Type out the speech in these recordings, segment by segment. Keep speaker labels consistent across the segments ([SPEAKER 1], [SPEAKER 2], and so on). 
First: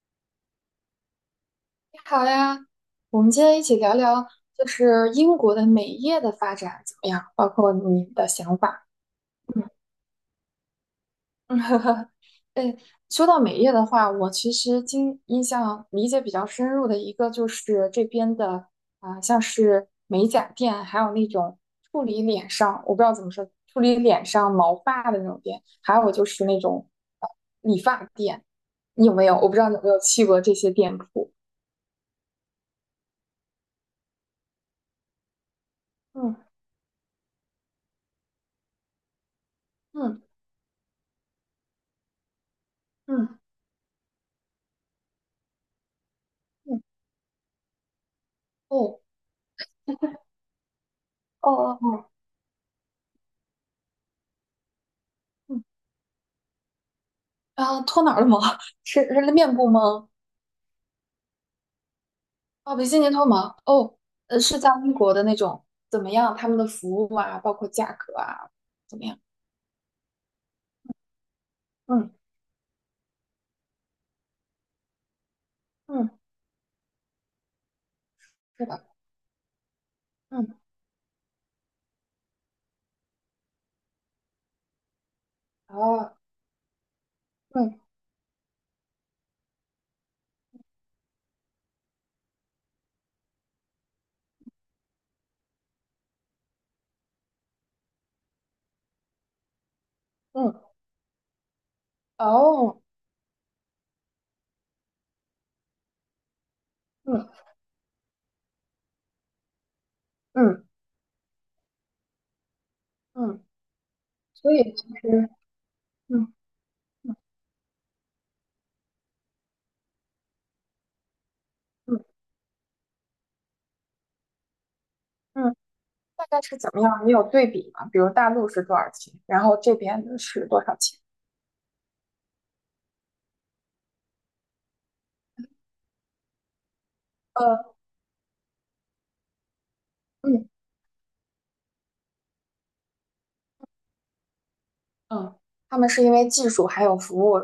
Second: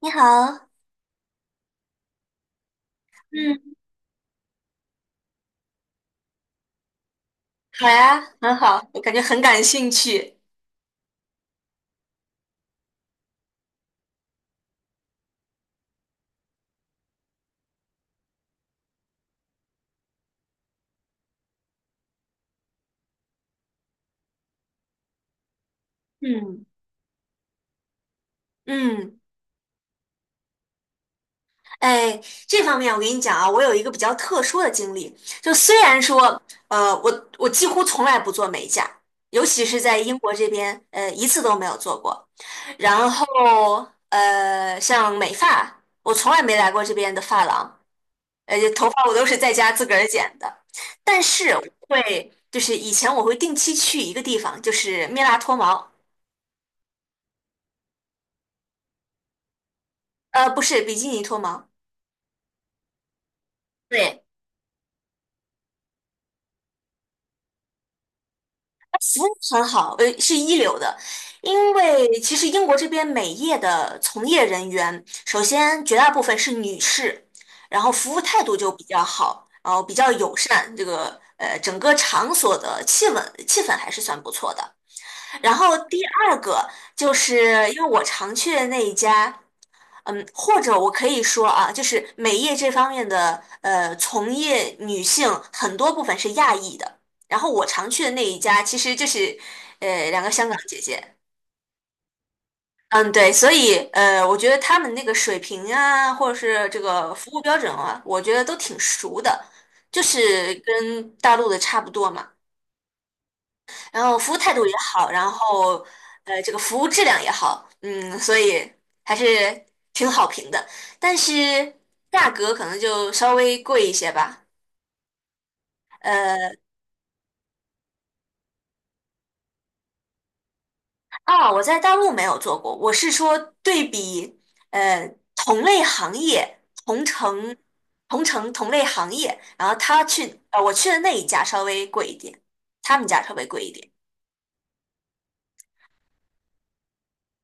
[SPEAKER 1] 你好。
[SPEAKER 2] 你好呀，我们今天一
[SPEAKER 1] 嗯。
[SPEAKER 2] 起聊聊，就是英国的美业的发展怎么样，包括
[SPEAKER 1] 好
[SPEAKER 2] 你
[SPEAKER 1] 呀，
[SPEAKER 2] 的
[SPEAKER 1] 很
[SPEAKER 2] 想
[SPEAKER 1] 好，
[SPEAKER 2] 法。
[SPEAKER 1] 我感觉很感兴趣。
[SPEAKER 2] 嗯，哎，说到美业的话，我其实经印象理解比较深入的一个就是这边的啊、像是美甲店，还有那种处理脸上，我不知道怎么说，处理脸上毛发的那种店，还有就是那
[SPEAKER 1] 嗯
[SPEAKER 2] 种呃理发店。你有
[SPEAKER 1] 嗯。
[SPEAKER 2] 没有？我不知道你有没有去过这些店铺。
[SPEAKER 1] 哎，这方面我跟你讲啊，我有一个比较特殊的经历。就虽然说，
[SPEAKER 2] 嗯
[SPEAKER 1] 呃，我几乎从来不做美甲。尤其是在英
[SPEAKER 2] 嗯
[SPEAKER 1] 国这边，一次都没有做过。然
[SPEAKER 2] 嗯
[SPEAKER 1] 后，像美发，我从来没来
[SPEAKER 2] 嗯，
[SPEAKER 1] 过这边的发廊，而且头
[SPEAKER 2] 哦。
[SPEAKER 1] 发我都是在家自个儿剪的。但是
[SPEAKER 2] 哦
[SPEAKER 1] 我
[SPEAKER 2] 哦哦，
[SPEAKER 1] 会，就是以前我会定期去一个地方，就是蜜蜡脱
[SPEAKER 2] 嗯
[SPEAKER 1] 毛。
[SPEAKER 2] 啊，脱哪儿的毛？是面部吗？
[SPEAKER 1] 不是比基尼脱毛。
[SPEAKER 2] 哦，比基尼脱毛。哦，
[SPEAKER 1] 对，
[SPEAKER 2] 是在英国的那种，怎么样？他们的服务啊，包括价格啊，怎么样？
[SPEAKER 1] 服务很好，是一流的。因为
[SPEAKER 2] 嗯
[SPEAKER 1] 其实英国这边美业的从业人员，首先绝
[SPEAKER 2] 嗯，
[SPEAKER 1] 大部分是女士，然后服务态度
[SPEAKER 2] 是
[SPEAKER 1] 就比
[SPEAKER 2] 的，
[SPEAKER 1] 较好，然后比较友
[SPEAKER 2] 嗯
[SPEAKER 1] 善，这个整个场所的气氛还是算不错的。然后第
[SPEAKER 2] 哦，
[SPEAKER 1] 二个就是因为
[SPEAKER 2] 嗯
[SPEAKER 1] 我常去的那一家。或者我可以说啊，就是美业这方面的从业女性很多部分是亚裔的。然后我常去的那一家其实就是两个香港
[SPEAKER 2] 嗯
[SPEAKER 1] 姐姐。
[SPEAKER 2] 哦，
[SPEAKER 1] 嗯，对。所以我觉得他们那个水平啊，或者是这个服务
[SPEAKER 2] 嗯
[SPEAKER 1] 标准啊，我觉得都挺熟的，就是
[SPEAKER 2] 嗯
[SPEAKER 1] 跟大陆的差不多嘛。
[SPEAKER 2] 嗯，
[SPEAKER 1] 然后服务
[SPEAKER 2] 所
[SPEAKER 1] 态
[SPEAKER 2] 以
[SPEAKER 1] 度也
[SPEAKER 2] 其
[SPEAKER 1] 好，然
[SPEAKER 2] 实，
[SPEAKER 1] 后
[SPEAKER 2] 嗯
[SPEAKER 1] 这个服务质量也好。嗯，所以还是挺好评的。但是
[SPEAKER 2] 嗯
[SPEAKER 1] 价格可能就稍微贵一些吧。
[SPEAKER 2] 嗯，大概
[SPEAKER 1] 呃，
[SPEAKER 2] 是怎么样？你有对比吗？比如大陆是多少钱，然后这边的是多少钱？
[SPEAKER 1] 我在大陆没有做过，我是说对比呃同类行业、
[SPEAKER 2] 呃，
[SPEAKER 1] 同城同类行业，然后
[SPEAKER 2] 嗯
[SPEAKER 1] 我去的那一家稍微贵一点，他们家稍微贵一点。
[SPEAKER 2] 嗯，他们是因为技术还有服务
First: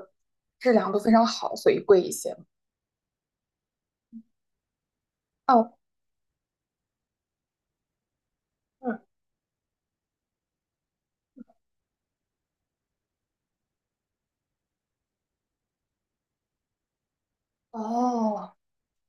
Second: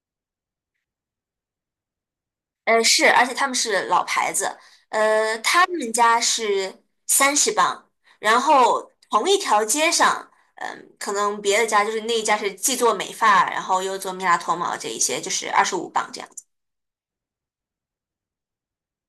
[SPEAKER 2] 质量都非常好，所以贵一些。
[SPEAKER 1] 是，而且他们是老牌子。他
[SPEAKER 2] 哦，
[SPEAKER 1] 们家是30 磅。然后
[SPEAKER 2] 嗯，
[SPEAKER 1] 同一条街上，可能别的家，就是那一家是既做美发，然后又做蜜蜡脱毛这一些，就是25 磅这样子。
[SPEAKER 2] 哦，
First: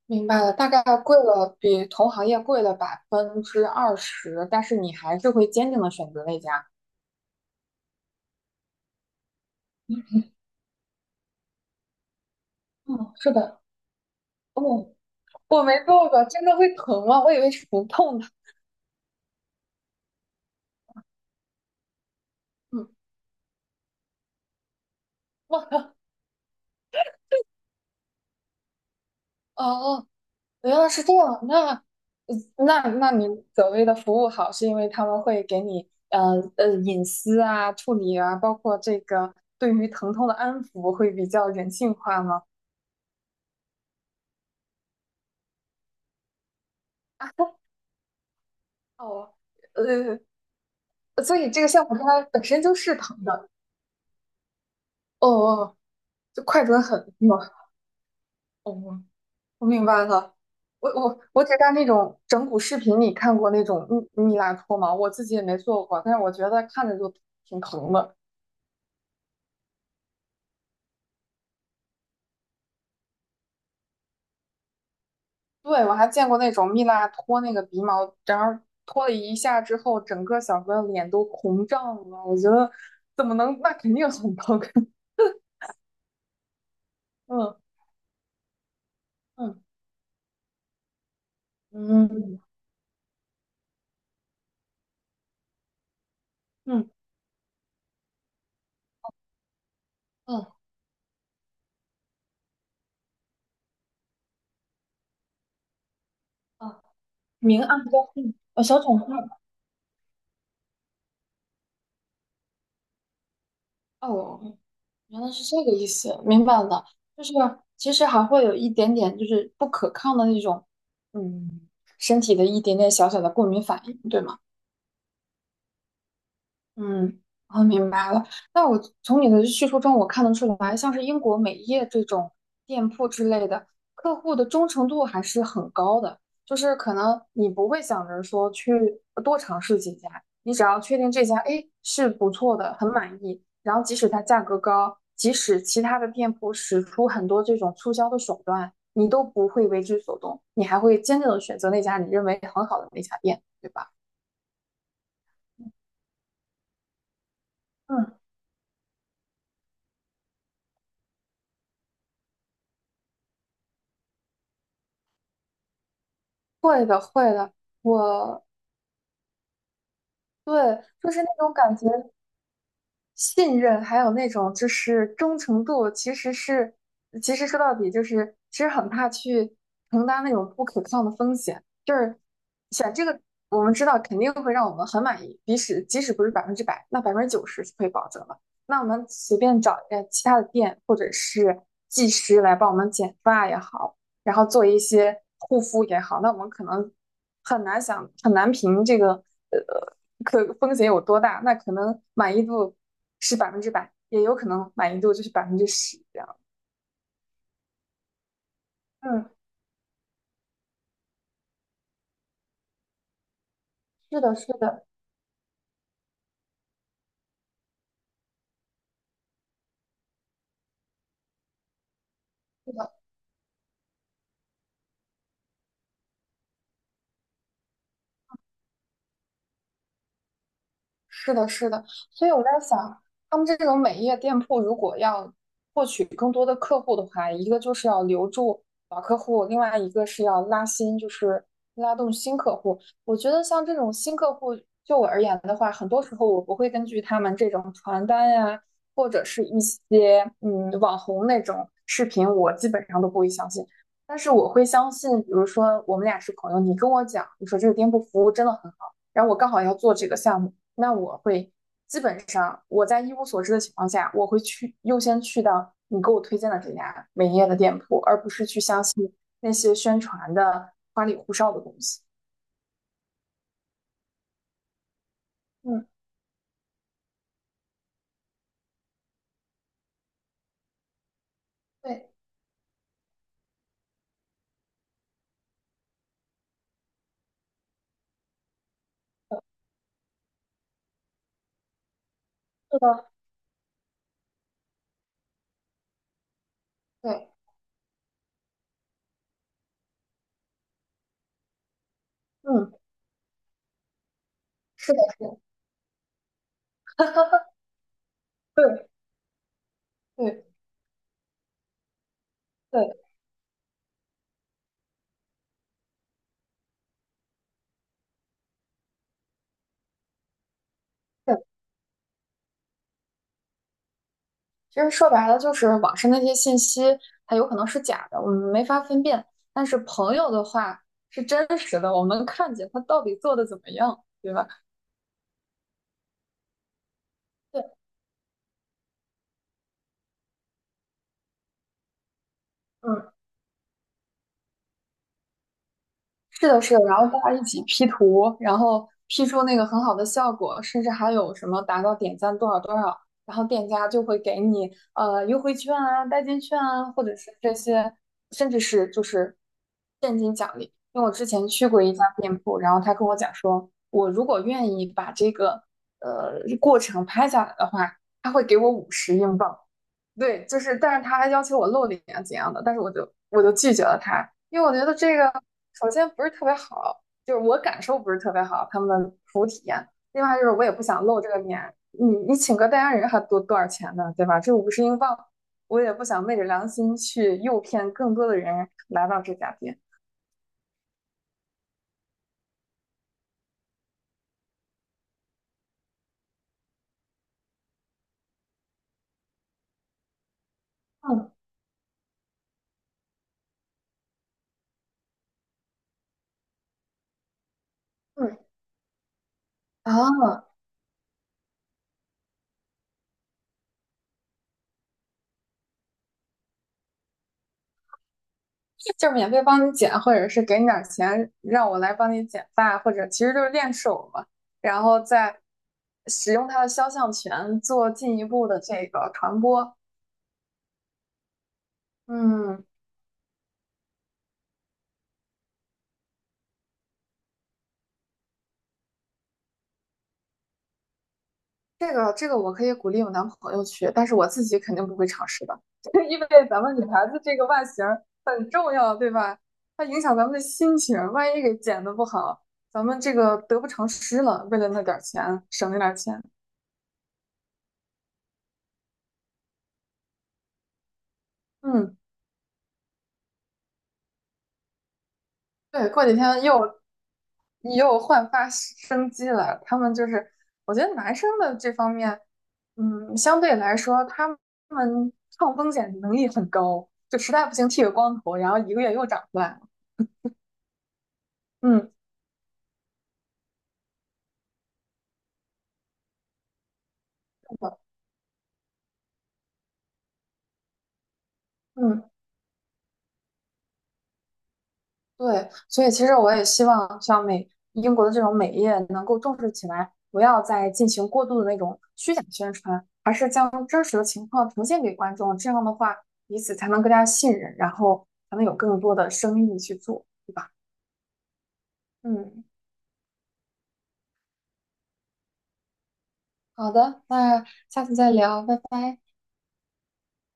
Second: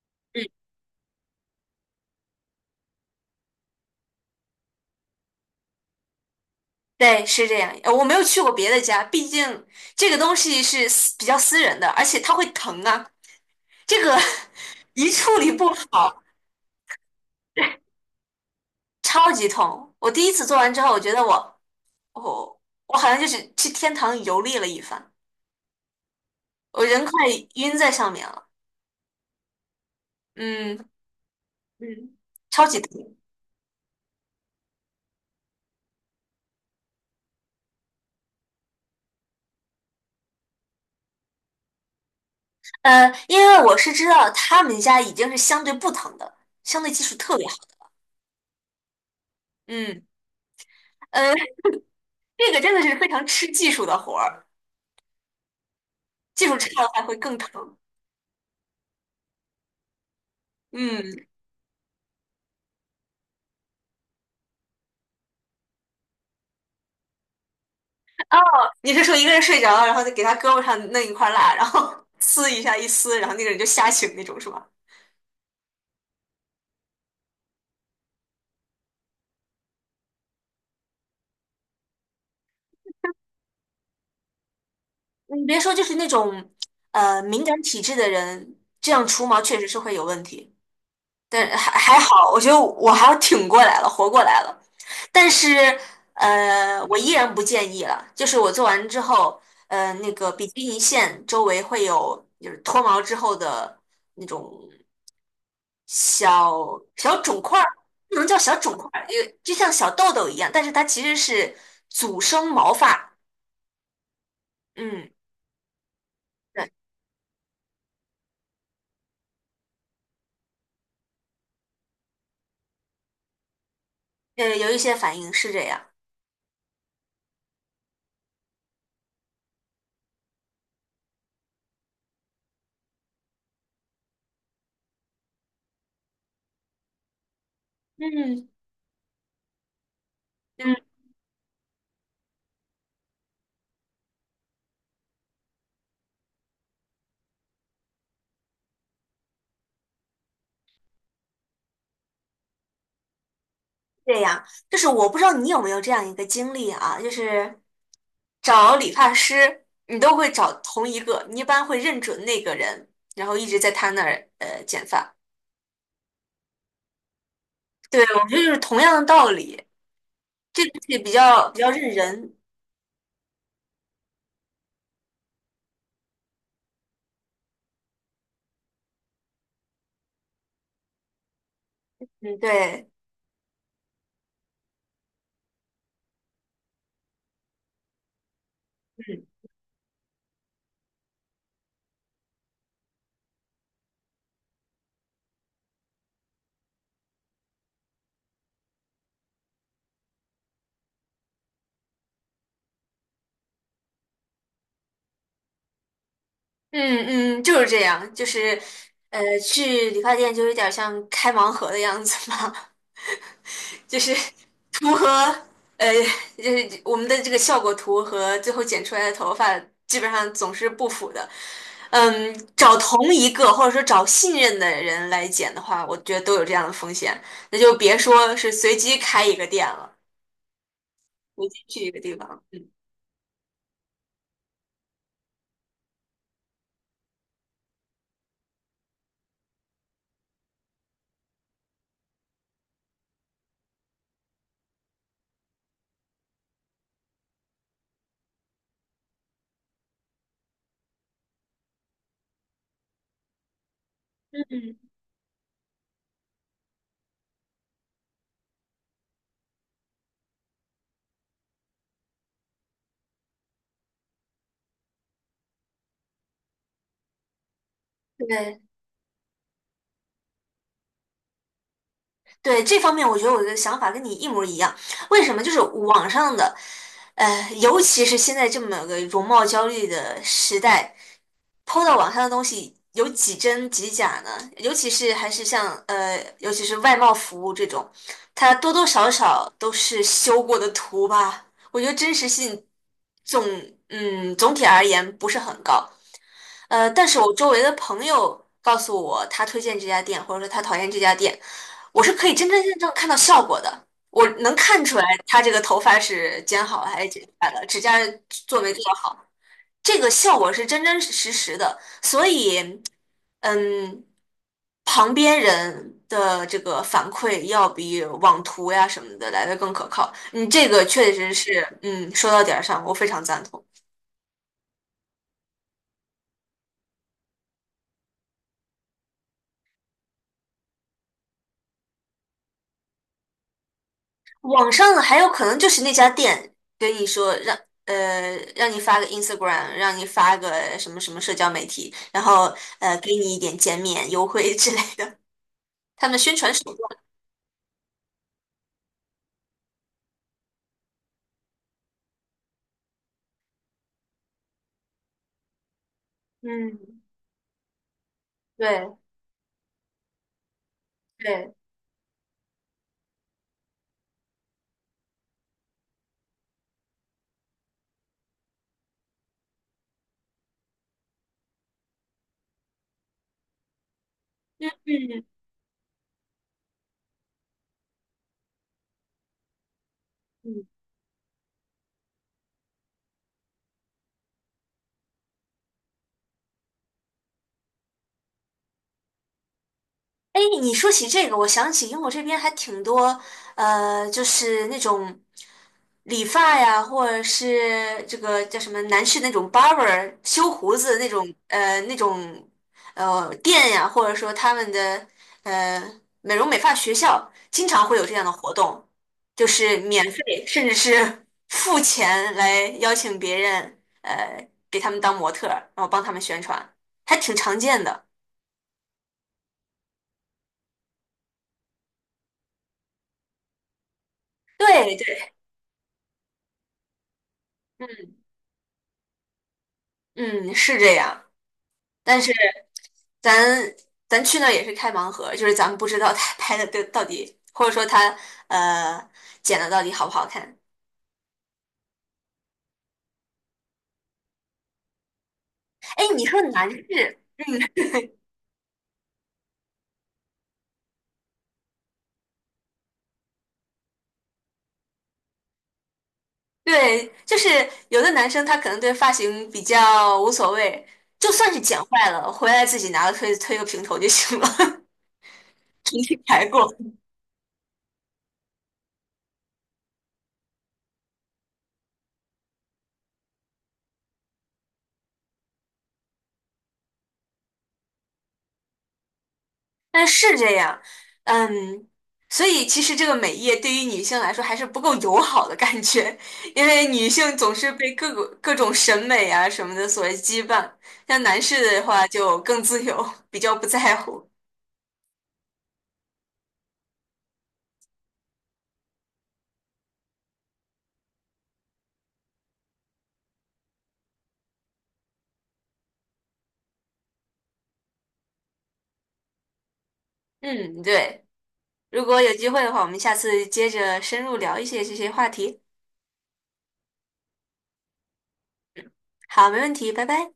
[SPEAKER 2] 明白
[SPEAKER 1] 嗯，
[SPEAKER 2] 了，大概贵了，比同行业贵了20%，但是你还是会坚定的选择那家。
[SPEAKER 1] 对，是这样。我没有去过别的家，毕竟这个东西是比较私人的，而且它会疼啊。
[SPEAKER 2] 嗯，是的，
[SPEAKER 1] 这个
[SPEAKER 2] 哦，
[SPEAKER 1] 一处理
[SPEAKER 2] 我
[SPEAKER 1] 不
[SPEAKER 2] 没做
[SPEAKER 1] 好，
[SPEAKER 2] 过，真的会疼吗？我以为是不痛的。
[SPEAKER 1] 超级痛。我第一次做完之后，我觉得我
[SPEAKER 2] 嗯
[SPEAKER 1] 我好像就是去天堂游历了一番。
[SPEAKER 2] 哇，
[SPEAKER 1] 我人快晕在上面了。
[SPEAKER 2] 哦哦，
[SPEAKER 1] 嗯
[SPEAKER 2] 原来是这样。
[SPEAKER 1] 嗯。
[SPEAKER 2] 呃
[SPEAKER 1] 超级
[SPEAKER 2] 那，那
[SPEAKER 1] 疼。
[SPEAKER 2] 你所谓的服务好，是因为他们会给你，隐私啊、处理啊，包括这个对于疼痛的安抚，会比较人性化吗？
[SPEAKER 1] 因为我是知道他们家已经是相对不疼的，相对技术
[SPEAKER 2] 啊，
[SPEAKER 1] 特别好。
[SPEAKER 2] 哦，
[SPEAKER 1] 嗯。
[SPEAKER 2] 呃，
[SPEAKER 1] 呃，
[SPEAKER 2] 所以这个项目它本
[SPEAKER 1] 这个
[SPEAKER 2] 身
[SPEAKER 1] 真
[SPEAKER 2] 就
[SPEAKER 1] 的
[SPEAKER 2] 是
[SPEAKER 1] 是非
[SPEAKER 2] 疼
[SPEAKER 1] 常
[SPEAKER 2] 的。
[SPEAKER 1] 吃技术的活儿，
[SPEAKER 2] 哦，哦，就
[SPEAKER 1] 技术
[SPEAKER 2] 快
[SPEAKER 1] 差
[SPEAKER 2] 准
[SPEAKER 1] 了还
[SPEAKER 2] 狠
[SPEAKER 1] 会更
[SPEAKER 2] 嘛。
[SPEAKER 1] 疼。
[SPEAKER 2] 哦，我明白了。我
[SPEAKER 1] 嗯。
[SPEAKER 2] 我我只在那种整蛊视频里看过那种蜜蜡脱毛，我自己也没做过，但是我觉得看着就挺疼的。
[SPEAKER 1] 哦，你是说一个人睡着了，然后再给他胳膊上弄一块蜡，然后 撕一下一撕，然后那个人就吓醒那种是吧？
[SPEAKER 2] 对，我还见过那种蜜蜡脱那个鼻毛，然后脱了一下之后，整个小哥脸都红胀了。我觉得怎么能，那肯定很疼。
[SPEAKER 1] 你别说，就是那种敏感
[SPEAKER 2] 嗯
[SPEAKER 1] 体质的人，这样除毛确
[SPEAKER 2] 嗯
[SPEAKER 1] 实是会有问题。但还好，
[SPEAKER 2] 嗯
[SPEAKER 1] 我觉得我还挺过来了，活过来了。但是，
[SPEAKER 2] 嗯
[SPEAKER 1] 我依然不建议了。就是我做完之后，那个
[SPEAKER 2] 嗯
[SPEAKER 1] 比基尼线周围会有就是脱毛之后的那种小
[SPEAKER 2] 嗯，
[SPEAKER 1] 小肿块
[SPEAKER 2] 明
[SPEAKER 1] 儿，
[SPEAKER 2] 暗交
[SPEAKER 1] 不能
[SPEAKER 2] 替
[SPEAKER 1] 叫小
[SPEAKER 2] 呃，
[SPEAKER 1] 肿
[SPEAKER 2] 小
[SPEAKER 1] 块
[SPEAKER 2] 肿
[SPEAKER 1] 儿，
[SPEAKER 2] 块
[SPEAKER 1] 就像小痘痘一样，但是它其实是阻生毛发。
[SPEAKER 2] 哦，
[SPEAKER 1] 嗯，
[SPEAKER 2] 原来是这个意思，明白
[SPEAKER 1] 对。
[SPEAKER 2] 了。就是其实还会有一点点，就是不可抗的那种，嗯，身体的一点点小小的过敏反应，对吗？
[SPEAKER 1] 有一些反应是这样。
[SPEAKER 2] 嗯，我明白了。那我从你的叙述中，我看得出来，像是英国美业这种店铺之类的，客户的忠诚度还是很高的。就是可能你不会想着
[SPEAKER 1] 嗯
[SPEAKER 2] 说去多尝试几家，你只
[SPEAKER 1] 嗯。
[SPEAKER 2] 要确定这家，哎，是不错的，很满意，然后即使它价格高，即使其他的店铺使出很多这种促销的手段，你都不会为之所动，你还会坚定的选择那家你认为很好的那家店，对吧？
[SPEAKER 1] 这样，就是我不知道你有没有这样一个经历啊。就是
[SPEAKER 2] 嗯，
[SPEAKER 1] 找理发师，你都会找同一个，你一般会认准那个人，然后一直在他那儿剪发。
[SPEAKER 2] 会的，会的。
[SPEAKER 1] 对，我觉得
[SPEAKER 2] 我
[SPEAKER 1] 就是同样的道理，
[SPEAKER 2] 对，
[SPEAKER 1] 这个东西比
[SPEAKER 2] 就是那
[SPEAKER 1] 较
[SPEAKER 2] 种
[SPEAKER 1] 比较
[SPEAKER 2] 感
[SPEAKER 1] 认
[SPEAKER 2] 觉，
[SPEAKER 1] 人。
[SPEAKER 2] 信任还有那种就是忠诚度，其实是，其实说到底就是，其实很怕去承担那种不可抗的风险。就是
[SPEAKER 1] 嗯，对，
[SPEAKER 2] 选这个，我们知道肯定会让我们很满意，即使不是百分之百，那90%是可以保证的。那我们随
[SPEAKER 1] 嗯
[SPEAKER 2] 便找一个其他的店或者是技师来帮我们剪发也好，然后做一些护肤也好，那我们可能很难想很难评这个呃可风险有多大，那可能满意度是百分之百，也有可能满意度就是10%这样。
[SPEAKER 1] 嗯嗯。就是这样，就是
[SPEAKER 2] 嗯，
[SPEAKER 1] 去理发店就有点像开盲盒的样子嘛。就是
[SPEAKER 2] 是的，是 的。
[SPEAKER 1] 图和呃，就是我们的这个效果图和最后剪出来的头发基本上总是不符的。找同一个或者说找信任的人来剪的话，我觉得都有这样的风险，那就别说是随机开一个店了，
[SPEAKER 2] 是
[SPEAKER 1] 随
[SPEAKER 2] 的，
[SPEAKER 1] 机
[SPEAKER 2] 是的，
[SPEAKER 1] 去一个地
[SPEAKER 2] 所以
[SPEAKER 1] 方。
[SPEAKER 2] 我在
[SPEAKER 1] 嗯。
[SPEAKER 2] 想，他们这种美业店铺如果要获取更多的客户的话，一个就是要留住老客户，另外一个是要拉新，就是拉动新客户。我觉得像这种新客户，就我而言的话，很多时候我不会根据他们这种传单呀，或者是一些嗯网红那种视频，我基本上都不会相信。但是我会
[SPEAKER 1] 嗯，
[SPEAKER 2] 相信，比如说我们俩是朋友，你跟我讲，你说这个店铺服务真的很然后我刚好要做这个项目，那我会基本上我在一无所知的情况下，我会去优先去到你给我推荐的这家美业的店铺，而不是去
[SPEAKER 1] 对。
[SPEAKER 2] 相信那些宣传的花里胡哨的东西。
[SPEAKER 1] 对这方面，我觉得我的想法跟你一模一样。为什么？就是
[SPEAKER 2] 嗯，
[SPEAKER 1] 网上的，尤其是现在这么个容貌焦虑的时代，PO 到
[SPEAKER 2] 对，
[SPEAKER 1] 网上的东西有几真几假呢？尤其是外贸服务这种，它多多少少都是修过的图吧。我觉得真实性
[SPEAKER 2] 是的，
[SPEAKER 1] 总总体而言不是很高。但是
[SPEAKER 2] 对，
[SPEAKER 1] 我周围的朋友告诉我，他推荐这家店，或者说他讨厌这家店，我是可以真真
[SPEAKER 2] 嗯，
[SPEAKER 1] 正正看到效果的。我能看
[SPEAKER 2] 是
[SPEAKER 1] 出
[SPEAKER 2] 的，
[SPEAKER 1] 来他这个头发是剪好了还是剪下来的，指甲做没做
[SPEAKER 2] 对，
[SPEAKER 1] 好，这个效
[SPEAKER 2] 对，
[SPEAKER 1] 果是真真实实的。所以，
[SPEAKER 2] 对，
[SPEAKER 1] 嗯，旁边人的这个反馈要比网图呀什么的来的更可靠。嗯，这个确实
[SPEAKER 2] 对。
[SPEAKER 1] 是。嗯，说到点儿上，我非常赞同。
[SPEAKER 2] 其实说白了，就是网上那些信息，它有可能是假的，我们没法分辨。但是朋友的话是真实的，我们能看见他到底做的怎么样，对吧？
[SPEAKER 1] 网上的还有可能就是那家店跟你说让
[SPEAKER 2] 对，
[SPEAKER 1] 呃让你发个 Instagram，让你发个什么什么社交媒体，然后
[SPEAKER 2] 嗯。
[SPEAKER 1] 给你一点减免优惠之类的，他们宣
[SPEAKER 2] 是
[SPEAKER 1] 传
[SPEAKER 2] 的，
[SPEAKER 1] 手
[SPEAKER 2] 是的，然后
[SPEAKER 1] 段。
[SPEAKER 2] 大家一起 P 图，然后 P 出那个很好的效果，甚至还有什么达到点赞多少多少，然后店家就会给你呃优惠券啊、代金券
[SPEAKER 1] 嗯，
[SPEAKER 2] 啊，或者是这些，甚至是
[SPEAKER 1] 对
[SPEAKER 2] 就是现金奖励。因为我之前
[SPEAKER 1] 对，
[SPEAKER 2] 去过一家店铺，然后他跟我讲说，我如果愿意把这个过程拍下来的话，他会给我五十英镑。对，就是，但是他还要求我露脸啊怎样的，但是我就拒绝了他，因为
[SPEAKER 1] 嗯
[SPEAKER 2] 我觉得这
[SPEAKER 1] 嗯
[SPEAKER 2] 个首先不是特别好，就是我感受不是特别好，他们的服务体验。另外就是我
[SPEAKER 1] 嗯。
[SPEAKER 2] 也不想露这个面，你你请个代言人还多多少钱呢，对吧？这五十英镑，我也不想昧着良心去诱骗更多的人来到这家店。
[SPEAKER 1] 哎，你说起这个，我想起英国这边还挺多。就是那种理发呀，或者是这个叫什么男士那种 barber 修胡子那种。
[SPEAKER 2] 嗯
[SPEAKER 1] 那种店呀，或者说他们的美容美发学校，经常会有这样的
[SPEAKER 2] 嗯
[SPEAKER 1] 活动，就是免费
[SPEAKER 2] 啊，
[SPEAKER 1] 甚至是 付钱来邀请别人，给他们当模特儿，然后帮他们宣传，还挺常见的。
[SPEAKER 2] 就是免费帮你剪，或者是给你点钱让我来帮你剪发，或者其实就是练手嘛，然
[SPEAKER 1] 对
[SPEAKER 2] 后
[SPEAKER 1] 对，
[SPEAKER 2] 再使用他的肖像权做进
[SPEAKER 1] 嗯。
[SPEAKER 2] 一步的这个传播。
[SPEAKER 1] 嗯，是这样。但是
[SPEAKER 2] 嗯，
[SPEAKER 1] 咱咱去那儿也是开盲盒，就是咱们不知道他拍的到底，或者说他呃剪的到底好不好看。
[SPEAKER 2] 这个我可以鼓励我男朋友去，但是我自己肯定不会尝试的，
[SPEAKER 1] 哎，
[SPEAKER 2] 因
[SPEAKER 1] 你
[SPEAKER 2] 为
[SPEAKER 1] 说
[SPEAKER 2] 咱
[SPEAKER 1] 男
[SPEAKER 2] 们女
[SPEAKER 1] 士。
[SPEAKER 2] 孩子这个外
[SPEAKER 1] 嗯，
[SPEAKER 2] 形很重要，对吧？它影响咱们的心情，万一给剪的不好，咱们这个得不偿失了。为了那点儿钱，省那点儿钱，
[SPEAKER 1] 对，就是有的男生他可能对发型比较无所谓，就算是剪
[SPEAKER 2] 嗯，
[SPEAKER 1] 坏了，回来自己拿个推推个平头就行了。
[SPEAKER 2] 对，
[SPEAKER 1] 重
[SPEAKER 2] 过几
[SPEAKER 1] 新
[SPEAKER 2] 天
[SPEAKER 1] 来过。
[SPEAKER 2] 又。你又焕发生机了。他们就是，我觉得男生的这方面，嗯，相对来说，他们抗风险能力很高，就实在不行剃个光头，然后一个月又长出来了。
[SPEAKER 1] 但是这样。嗯，
[SPEAKER 2] 嗯，
[SPEAKER 1] 所以其实这个美业对于女性来说还是不够友好的感觉。因为女性总
[SPEAKER 2] 是
[SPEAKER 1] 是
[SPEAKER 2] 的，
[SPEAKER 1] 被各种审美啊什么的所羁绊，像男士的
[SPEAKER 2] 嗯，
[SPEAKER 1] 话就更自由，比较不在乎。
[SPEAKER 2] 对。所以其实我也希望像美英国的这种美业能够重视起来，不要再进行过度的那种虚假宣传，而是将真实的情况呈现给观众。这样的话，彼此才能更加信任，然后才能有更多的生意去做，对吧？
[SPEAKER 1] 嗯，对。如果有
[SPEAKER 2] 嗯。
[SPEAKER 1] 机会的话，我们下次接着深入聊一些这些话题。
[SPEAKER 2] 好的，那下次再聊，拜拜。
[SPEAKER 1] 好，没问题，拜拜。